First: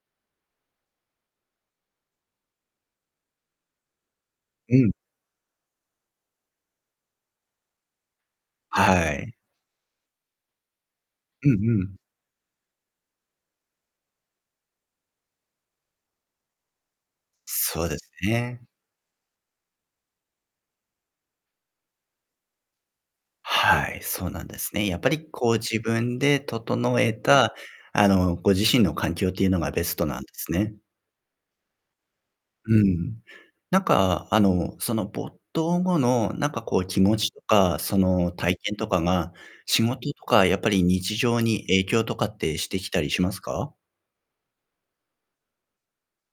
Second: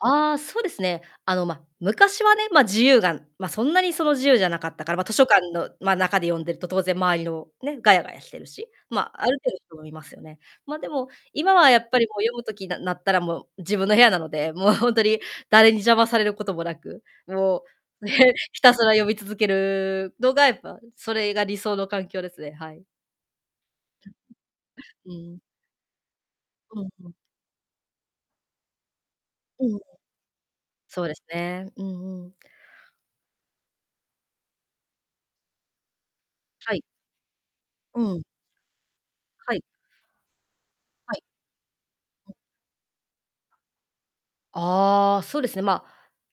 ああ、そうですね。あの、ま、昔はね、ま、自由がま、そんなに、その、自由じゃなかうったかん。ら、ま、図書館の、ま、中で読んでると、当然周りのね、ガヤガヤしてるし、はま、あい。る程度人もいますよね。ま、でも、うん今はやうっん。ぱりもう読む時ななったらもう自分の部屋なので、もうほんとに、誰に邪魔されることも無く、もそうでう、すね、ひね。たすら読み続けるのが、やっぱそれが理想の環境ですね。はい。はい、そうなんですね。やっぱうりん。こう自分でうん整うえん。た、あの、ご自身の環境ってゆうのうがベむ。ストなんですね。そうですね。うんうん。うん。なんか、あの、その、没頭後の、なんかはこい。う気持ちとか、そうん。の、体験とかが、はい。仕事とかやっぱり日はい。常に影響とかん。ってしてきたりしますか？ああ、そうですね、まあ、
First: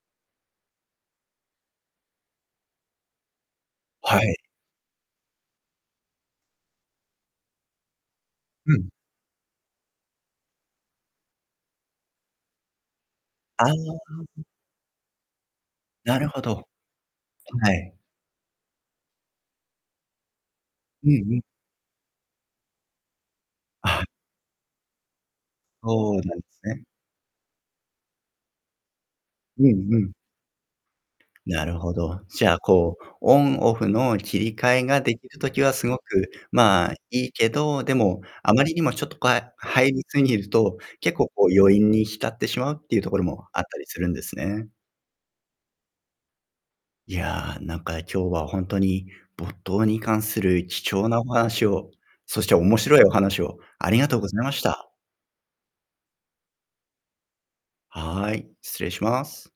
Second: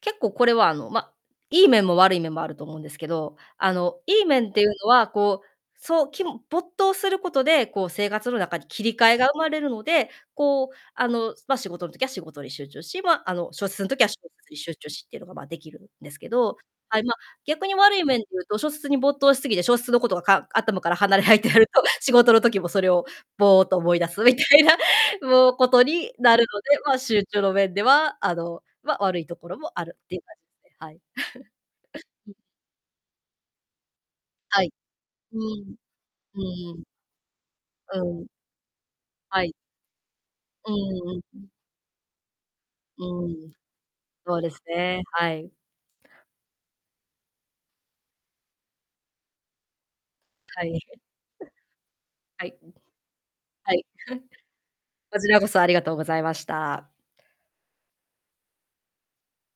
結構これは、あの、ま、いい面も悪い面もあると思うんですけど、あの、はいいい。面っていうのは、こう、そう、きむ没頭することで、こう、生活の中にう切ん。り替えが生まれるので、こう、あの、ま、仕事ん時は仕事に集中し、ま、あの、ああ、小はん説んは時は小ん。説に集中しってのが、ま、出来るんでなするけほど。ど。はい、ま、逆はにい。悪い面で言うと、小説に没頭しすぎて、小説のことが、か頭からうん離れなういっん。てなると、仕事の時もそれを、ぼーっと思いあ。出すみたいな、もう、ことそにうななんるすので、ね。まあ、集中の面では、あの、ま、悪いところうもあんるうっん。ていう感じで、はい。なるほど。じゃあこう、オンオフの切りはい。替えができうる時はん。すごく、うん。まあ、いいけど、でうも、ん。あまりにもちょっとこ、はあ、い。入りすぎるうと、結ん構うん、こん。う余韻に浸ってしまうってゆうところうもん。あったりするんですそうですね。ね、はい。いや、なんか今日はほんとに、没頭に関すはるい。貴重なお話を、そはしい、てん。面白いお話をはい。ありがとうございました。こちらこそありがとうございました。はい、失礼します。